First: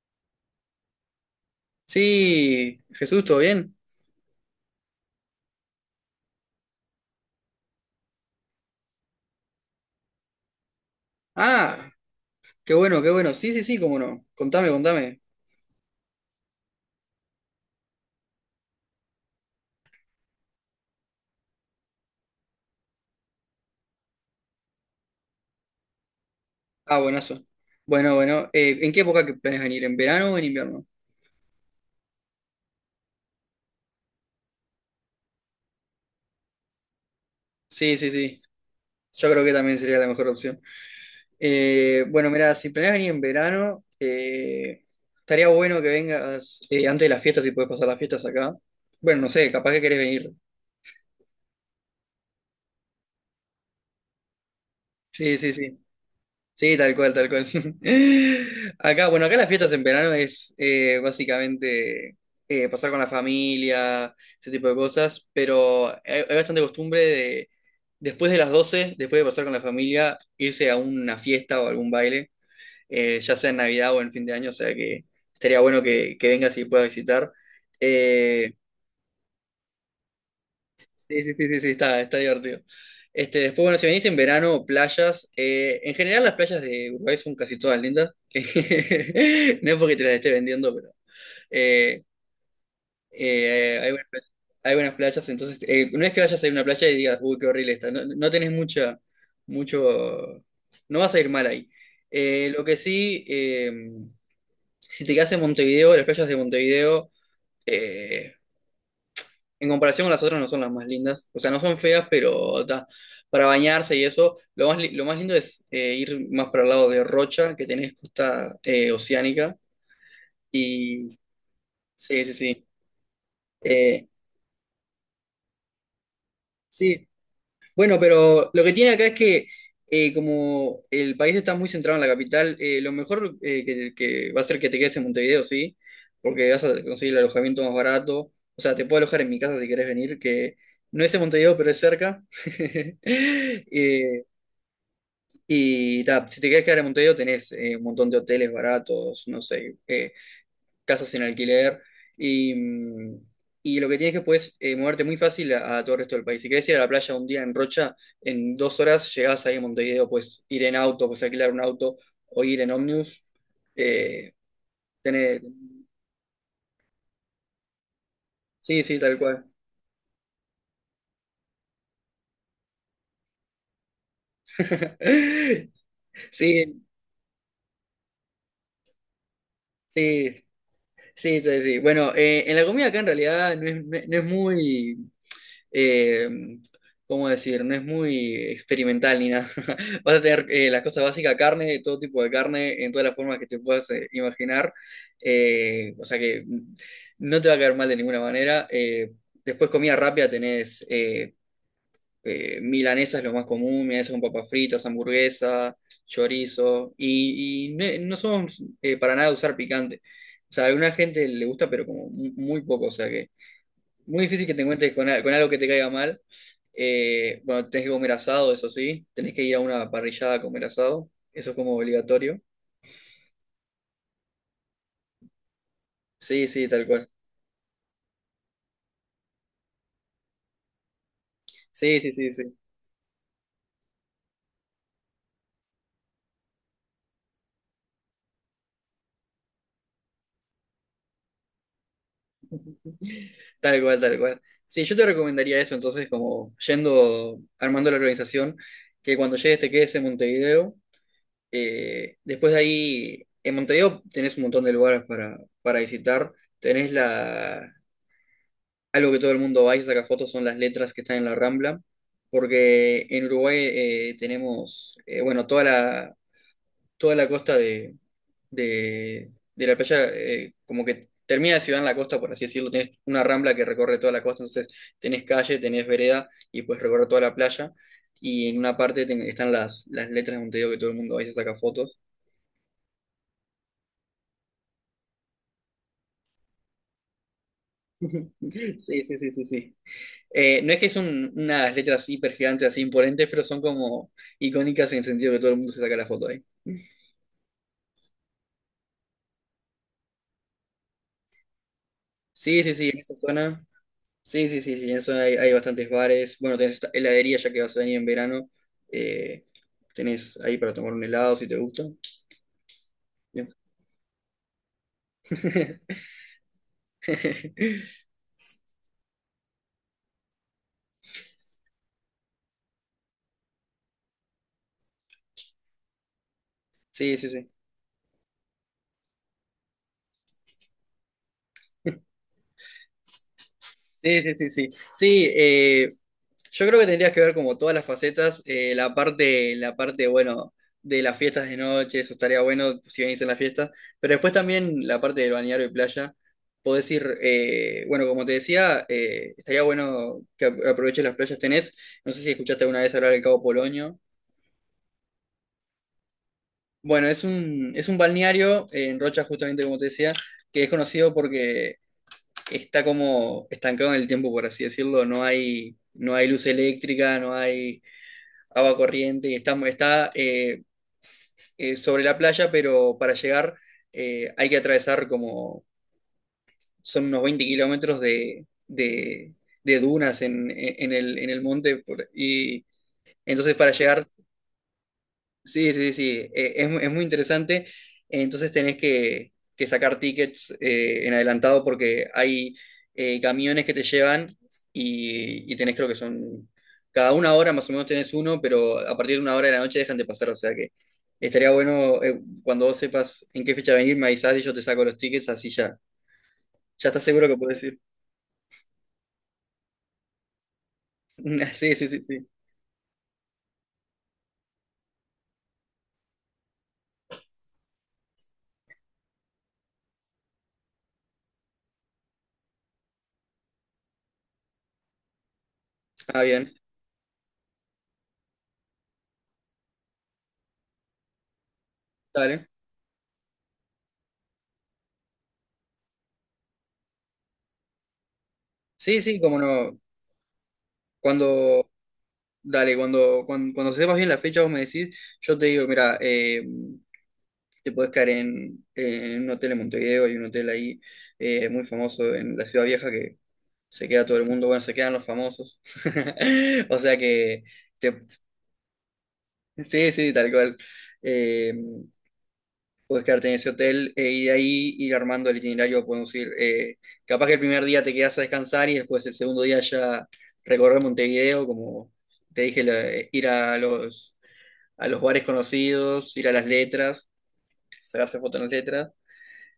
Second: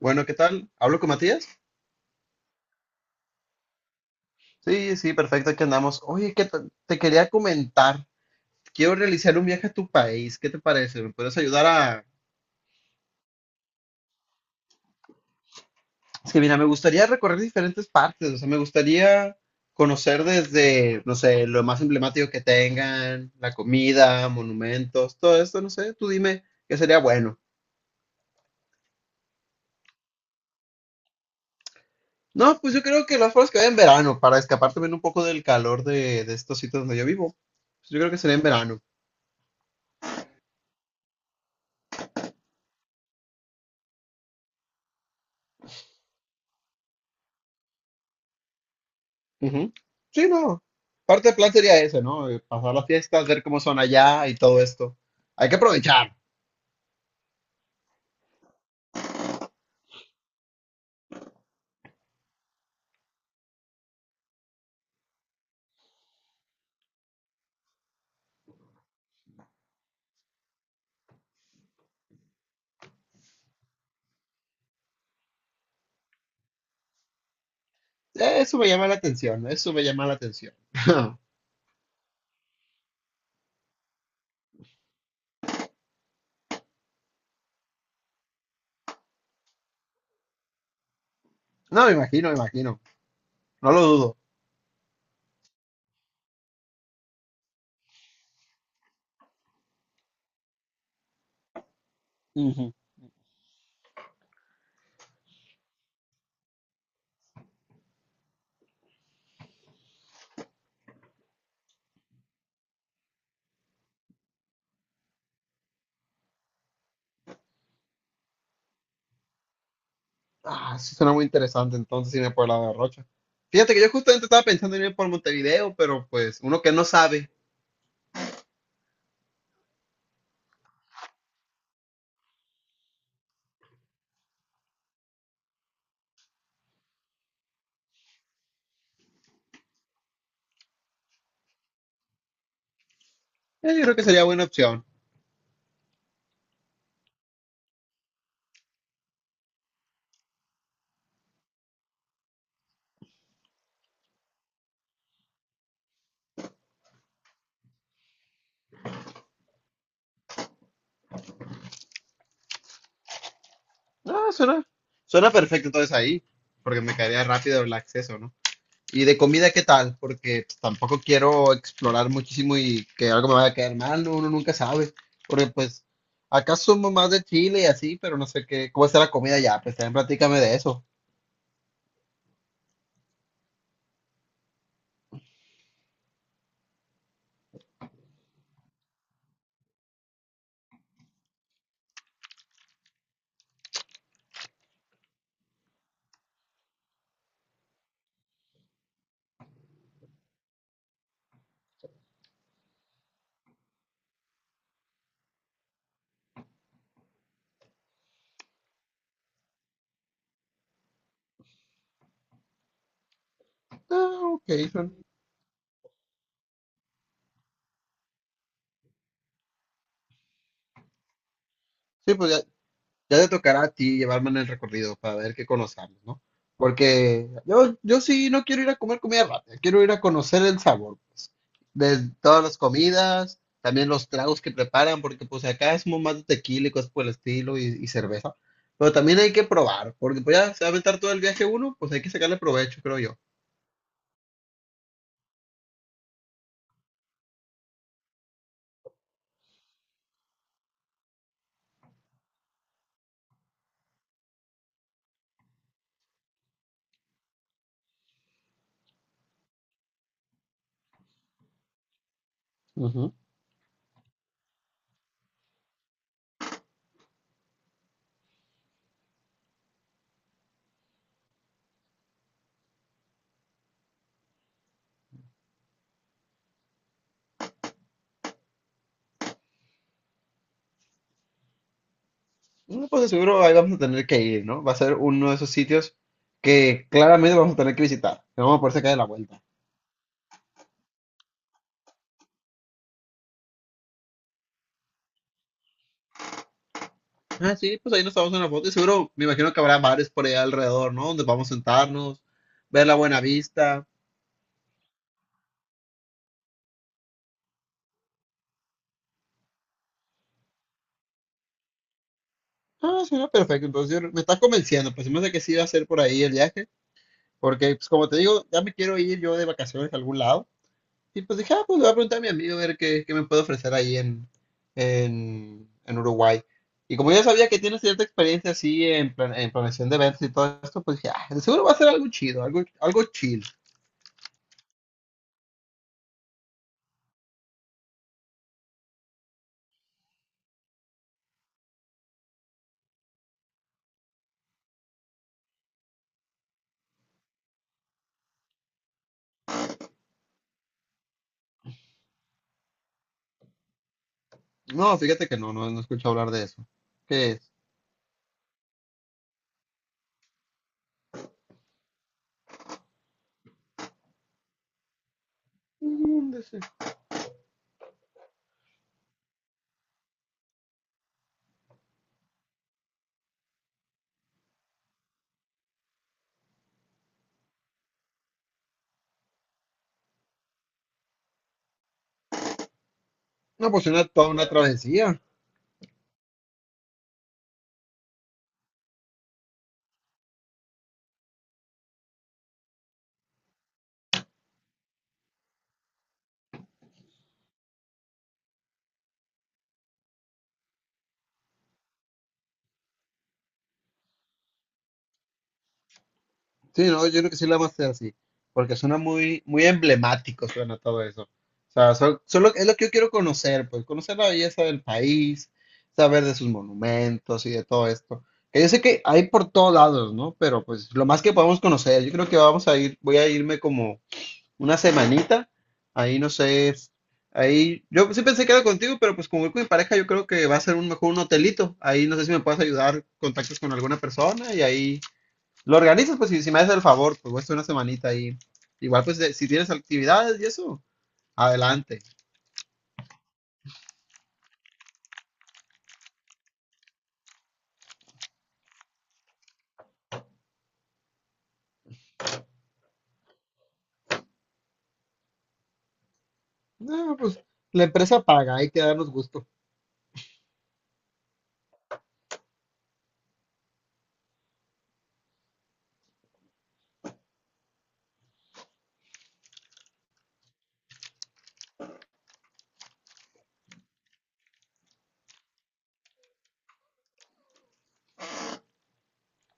Bueno, ¿qué tal? ¿Hablo con Matías? Sí, Jesús, ¿todo bien? Sí, sí, perfecto, aquí andamos. Oye, te quería comentar, quiero realizar un viaje a tu país, ¿qué te parece? ¿Me puedes ayudar Ah, a...? qué bueno, qué bueno. Sí, sí, sí, cómo no. Contame, contame. Es que mira, me gustaría recorrer diferentes partes, o sea, me gustaría conocer desde, no sé, lo más emblemático que tengan, la comida, monumentos, todo esto, no sé, tú dime qué Ah, sería bueno. buenazo. Bueno, bueno. ¿En qué época que planeas venir? ¿En verano o en invierno? No, pues yo creo que las formas que vaya en verano, para escapar también un poco del calor de estos sitios donde yo vivo. Pues Sí, yo sí, creo que sería sí. en verano. Yo creo que también sería la mejor opción. Bueno, mira, si planeas venir en verano, estaría bueno que vengas antes de las fiestas, si puedes pasar las fiestas acá. Bueno, no sé, capaz Ujú. que querés Sí, venir. no. Parte del plan sería ese, ¿no? Pasar las fiestas, ver cómo son allá y todo esto. Sí, Hay sí, que sí. aprovechar. Sí, tal cual, tal cual. Acá, bueno, acá las fiestas en verano es básicamente pasar con la familia, ese tipo de cosas, pero hay bastante costumbre de, después de las 12, después de pasar con la familia, irse a una fiesta o algún baile, ya sea en Navidad o en fin de año, o sea que estaría bueno que vengas y puedas visitar. Eh, Eso me llama la atención, eso me llama la atención. Sí, sí, sí, sí, sí, está divertido. Este, después, bueno, si venís en verano, playas, en general las playas de Uruguay son casi todas lindas. No es porque te las esté vendiendo, pero No, me eh, imagino, me imagino. No eh, lo hay buenas dudo. playas, hay buenas playas, entonces no es que vayas a ir a una playa y digas, uy, qué horrible está. No, no tenés mucha, mucho, no vas a ir mal ahí. Eh, lo Ujú. que sí, eh, si te quedas en Montevideo, las playas de Montevideo eh, en comparación con las otras no son las más lindas. O sea, no son feas, pero ta, para bañarse y eso, lo más, lo más lindo es ir más para el lado de Rocha, que tenés costa oceánica. Ah, eso suena Y muy interesante, entonces sí, irme sí, por el sí. lado de Rocha. Fíjate que yo Eh, justamente estaba pensando en ir por Montevideo, pero pues uno que no sí. sabe, Bueno, pero lo que tiene acá es que como el país está muy centrado en la capital, lo mejor que va a ser que te quedes en Montevideo, sí, porque vas a conseguir el alojamiento más barato. O sea, te puedo alojar en mi casa si querés venir, que no es en Montevideo, pero es cerca. Yo creo que Eh, sería buena opción. Y ta, si te querés quedar en Montevideo tenés un montón de hoteles baratos, no sé, casas en alquiler y, y lo que tienes que puedes moverte muy fácil a todo el resto del país. Si querés ir a la playa un día en Rocha, en 2 horas llegás ahí a Montevideo, puedes ir en auto, puedes alquilar un auto o ir en ómnibus. Ah, Eh, suena, suena tenés- perfecto entonces ahí, porque me caería rápido el acceso, ¿no? Sí, sí, Y de tal cual. comida, ¿qué tal? Porque pues, tampoco quiero explorar muchísimo y que algo me vaya a quedar mal, no, uno nunca sabe. Porque pues acá Sí, somos más de Chile y así, pero no sé qué, cómo está la comida ya, pues también sí, platícame de eso. sí, sí, sí. Bueno, en la comida acá en realidad no es muy, eh, ¿cómo decir? No es muy experimental ni nada. Vas a tener las cosas básicas, carne, todo tipo de carne, en todas las formas que te puedas imaginar. O sea que no te va a caer mal de ninguna manera. Después comida rápida tenés milanesa es lo más común, milanesa con papas fritas, hamburguesa, chorizo. No somos para nada de usar picante. O sea, a alguna gente le gusta, pero como muy poco. O sea que Ah, muy difícil ok, que te encuentres son- con, con algo que te caiga mal. Bueno, tenés que comer asado, eso sí. Tenés que ir a una parrillada a comer asado. Eso es como sí, pues ya, obligatorio. ya te tocará a ti llevarme en el recorrido para ver qué conozcamos, ¿no? Sí, sí, tal cual. Porque yo sí no quiero ir a comer comida rápida, quiero ir a conocer el sabor, pues, Sí, de sí, sí, todas sí. las comidas, también los tragos que preparan, porque pues acá es más de tequila y cosas por el estilo y cerveza, pero también hay que probar, porque pues ya se va a aventar todo el viaje uno, pues hay que sacarle provecho, creo yo. Tal cual, tal cual. Sí, yo te recomendaría eso, entonces, como yendo, armando la organización, que cuando llegues te quedes en Montevideo. Después de ahí, en Montevideo tenés un montón de lugares para visitar. Tenés la, Algo que todo el mundo va y saca fotos son las letras que están en la Rambla, porque Ujú. en Uruguay tenemos, bueno, toda la costa de de la playa, como que termina la ciudad en la costa, por así decirlo, tenés una Rambla que recorre toda la costa, entonces tenés calle, tenés vereda y puedes recorrer toda la playa, y en una parte están las letras de Montevideo que todo el mundo va y se saca fotos. No, pues de seguro ahí vamos a tener que ir, ¿no? Va a ser uno de esos sitios que claramente vamos a tener que visitar, que vamos a poder sacar de Sí, la sí, sí, vuelta. sí, sí. No es que son unas letras hiper gigantes así imponentes, pero son como icónicas en el sentido que todo el mundo se saca la foto ahí. Ah, sí, pues ahí nos tomamos una foto y seguro me imagino que habrá bares por allá alrededor, ¿no? Donde vamos a sentarnos, Sí, sí, ver sí, la en esa buena zona. vista. Sí, sí, sí, sí, en esa zona hay bastantes bares. Bueno, tenés esta heladería ya que vas a venir en verano. Eh, Tenés ahí para tomar un helado si te gusta. Ah, suena Bien. perfecto. Entonces me estás convenciendo, pues se me hace que sí va a ser por ahí el viaje, porque pues como te digo, ya me quiero ir yo de vacaciones a algún lado. Y pues dije, ah, pues le voy a preguntar a mi amigo a ver qué me puede ofrecer ahí en Uruguay. Y como Sí, yo sí, sabía sí. que tiene cierta experiencia así en, en planeación de eventos y todo esto, pues dije, ah, seguro va a ser algo chido, algo, algo chill. Sí, sí, sí, sí. Sí, yo creo que tendrías que ver como todas las facetas, la parte, bueno, de las fiestas de noche, eso estaría bueno si venís en la fiesta, pero después también la parte del balneario y playa, podés ir, bueno, como te decía, estaría bueno que aproveches las playas tenés, no sé si escuchaste alguna vez hablar del Cabo Polonio, No, fíjate que no, no he escuchado hablar de eso. bueno, ¿Qué es? Es un balneario en Rocha, justamente como te decía, que es conocido porque está como estancado en el tiempo, por así decirlo, no hay, no hay ¿Dónde luz se- eléctrica, no hay agua corriente, estamos, está sobre la playa, pero para llegar hay que atravesar como, son unos 20 kilómetros de, de dunas en el monte, y entonces No, para pues una, llegar. toda una travesía. Sí, sí, sí, es, es muy interesante. Entonces tenés que sacar tickets en adelantado porque hay camiones que te llevan y tenés creo que son, cada una hora más o menos tenés uno, pero a partir de una hora de la noche dejan de pasar. O sea que estaría bueno cuando vos sepas en qué fecha venir, me avisás y yo te saco los tickets, así ya, Sí, ya estás no, yo seguro creo que que sí la podés vamos a ir. hacer así, porque suena muy, muy emblemático, suena todo eso. O Sí, sí, sea, sí, sí. solo es lo que yo quiero conocer, pues conocer la belleza del país, saber de sus monumentos y de todo esto. Que yo sé que hay por todos lados, ¿no? Pero pues lo más que podemos conocer, yo creo que vamos a ir, voy a irme como una semanita. Ahí Ah, no bien, sé, ahí yo sí pensé que era contigo, pero pues como voy con mi pareja, yo creo que va a ser un mejor un hotelito. Ahí no sé si me dale. puedes ayudar, contactos con alguna persona y ahí lo organizas, pues si me haces el favor, pues voy a estar una semanita ahí. Sí, Igual pues sí, como si tienes no. actividades y eso, Cuando, adelante. Dale, cuando sepas bien la fecha, vos me decís, yo te digo, mira, te podés quedar en un hotel en Montevideo, hay un hotel ahí muy famoso en la Ciudad Vieja que se queda todo el mundo, bueno, se quedan los famosos. O sea No, pues que, la te- empresa paga, hay que darnos gusto. sí, sí, tal cual. Eh, Podés quedarte en ese hotel y de ahí ir armando el itinerario, podemos ir, capaz que el primer día te quedas a descansar y después el segundo día ya recorrer Montevideo, como te dije, ir a los a los bares conocidos, ir a las letras, sacarse fotos en las letras.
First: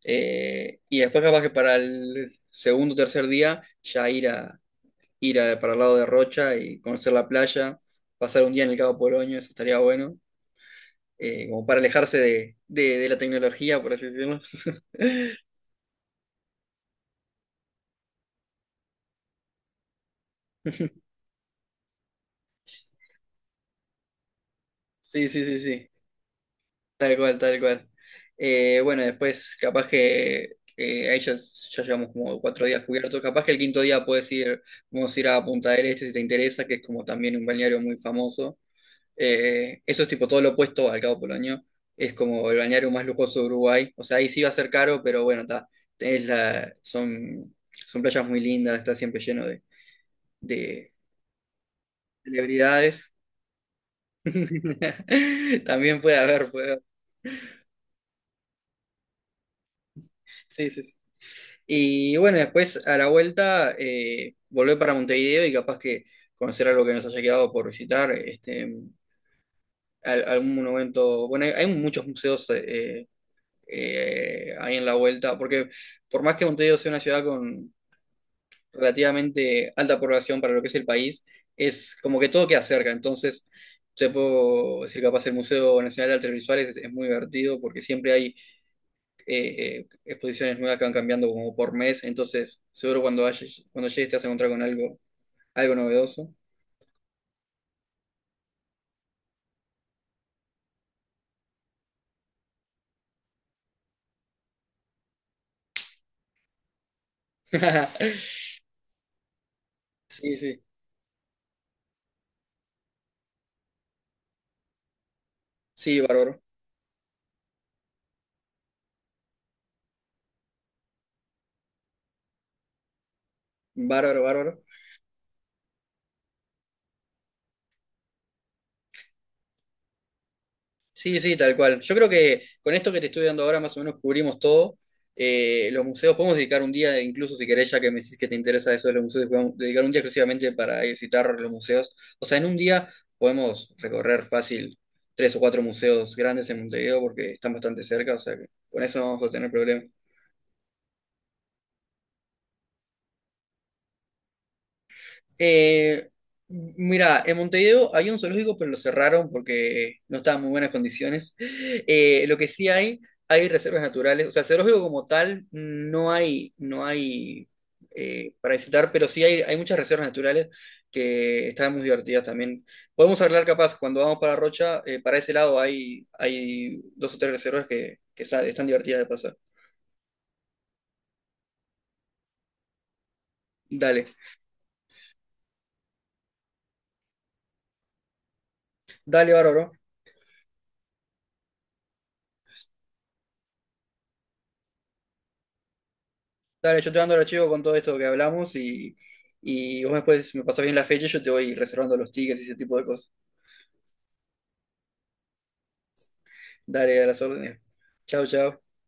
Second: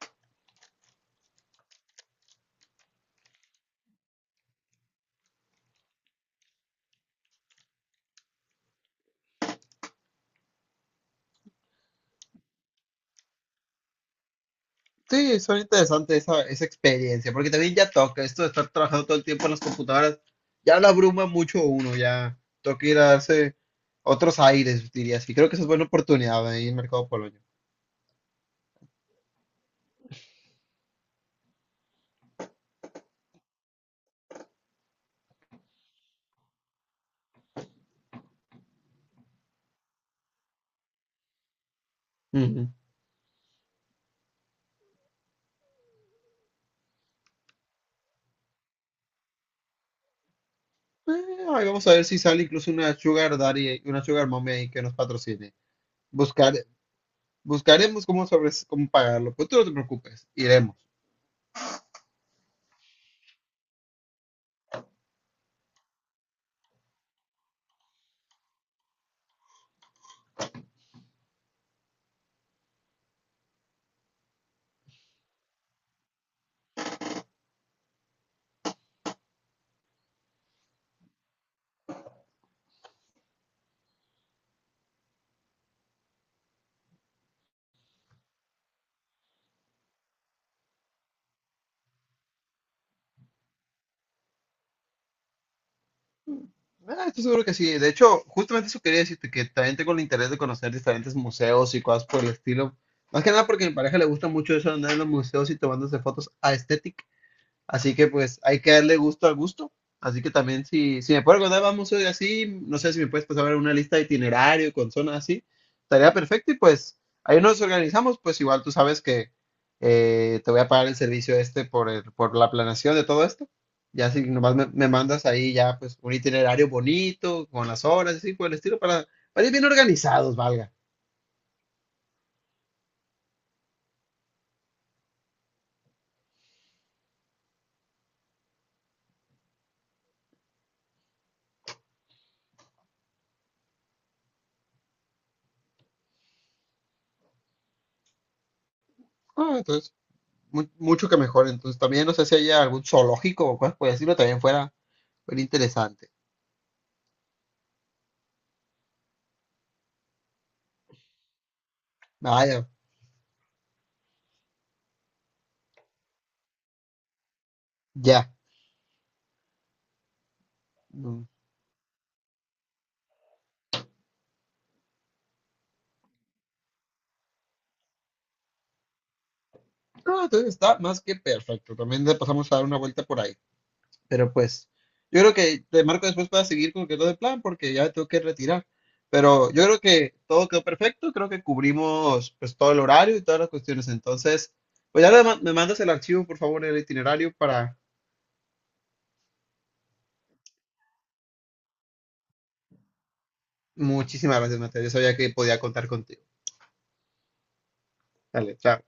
Y después capaz que para el segundo o tercer día ya ir a para el lado de Rocha y conocer la playa, pasar un día en el Cabo Polonio, eso estaría bueno, como para alejarse de, de la tecnología, por así decirlo. Sí, son interesante esa, esa experiencia, porque también ya toca esto de estar trabajando todo el tiempo en las computadoras, ya la abruma mucho uno, ya toca ir a darse otros aires, diría Sí, así. sí, Creo que sí, esa es buena sí. oportunidad ahí en Mercado Tal cual, Poloño. tal cual. Bueno, después capaz que ahí ya, ya llevamos como 4 días cubiertos. Capaz que el quinto día puedes ir, vamos a ir a Punta del Este si te interesa, que es como también un balneario muy famoso. Eso es tipo todo lo opuesto al Cabo Polonio. Es como el Ujú. balneario más lujoso de Uruguay. O sea, ahí sí va a ser caro, pero bueno, está. Son, son playas muy lindas, está siempre lleno de Ahí vamos a ver si sale incluso una celebridades. Sugar Daddy, una Sugar Mommy ahí que nos patrocine. También puede haber, Buscar, puede haber. buscaremos cómo, sobre, cómo pagarlo, pues tú no te preocupes, Sí, iremos. sí, sí. Y bueno, después a la vuelta volver para Montevideo y capaz que conocer algo que nos haya quedado por visitar, este, algún monumento. Bueno, hay muchos museos ahí en la vuelta, porque por más que Montevideo sea una ciudad con relativamente alta población para lo que es el país, es como que todo queda cerca. Entonces, te puedo decir capaz el Museo Nacional de Artes Visuales es muy divertido porque siempre hay exposiciones nuevas que van cambiando como por mes, entonces seguro cuando, cuando llegues te vas a encontrar con algo, algo novedoso. Mm, Ah, estoy seguro que sí. De hecho, justamente eso quería decirte, que también tengo el interés de conocer diferentes museos y cosas por el estilo. Más que nada porque a mi pareja le gusta mucho eso de andar en los museos y tomándose fotos. Así que pues hay que darle gusto al gusto. Así que Sí, sí, también si me puedo acordar, vamos hoy así, no sé si me puedes pasar una lista de itinerario con zonas así, sí, estaría bárbaro, perfecto y pues ahí nos organizamos, pues igual tú sabes que te voy a pagar el servicio este por la planeación de todo esto. Ya bárbaro, si bárbaro. nomás me mandas ahí ya pues un itinerario bonito, con las horas, y así por el estilo, para ir bien organizados, valga. Sí, sí, tal cual. Yo creo que con esto que te estoy dando ahora más o menos cubrimos todo. Los museos, podemos dedicar un día, incluso si querés, ya que me decís que te interesa eso de los museos, podemos dedicar un día exclusivamente para ir a visitar los museos. O sea, en un día podemos recorrer fácil tres o cuatro museos grandes en Montevideo porque están bastante cerca, o sea que con eso no vamos a tener Ah, problema. entonces, mucho que mejor. Entonces también no sé si haya algún zoológico o cosas por decirlo, también fuera Eh, interesante. Mira, en Montevideo había un zoológico, pero lo cerraron porque no estaba en muy buenas condiciones. Lo que sí Vaya, hay reservas naturales. O sea, zoológico como tal, no hay, no hay ya. Para visitar, pero sí hay muchas reservas naturales Mm. que están muy divertidas también. Podemos hablar capaz, cuando vamos para Rocha, para ese lado hay, hay dos o tres reservas que, están divertidas de pasar. No, entonces está más que perfecto. También le pasamos a dar una vuelta por ahí. Dale, Pero pues, yo creo que te marco después para seguir con lo que es lo de plan, porque ya me tengo que retirar. dale, Pero yo bárbaro. creo que todo quedó perfecto. Creo que cubrimos pues todo el horario y todas las cuestiones. Entonces, pues ya le me mandas el archivo, por favor, el Dale, yo te mando el itinerario archivo con todo para... esto que hablamos y vos después me pasás bien la fecha y yo te voy reservando los tickets y ese tipo de cosas. Muchísimas gracias, Mateo. Yo sabía que podía contar contigo. Dale, a las órdenes. Chao, Dale, chao. chao.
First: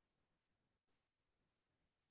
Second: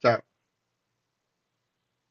Chao.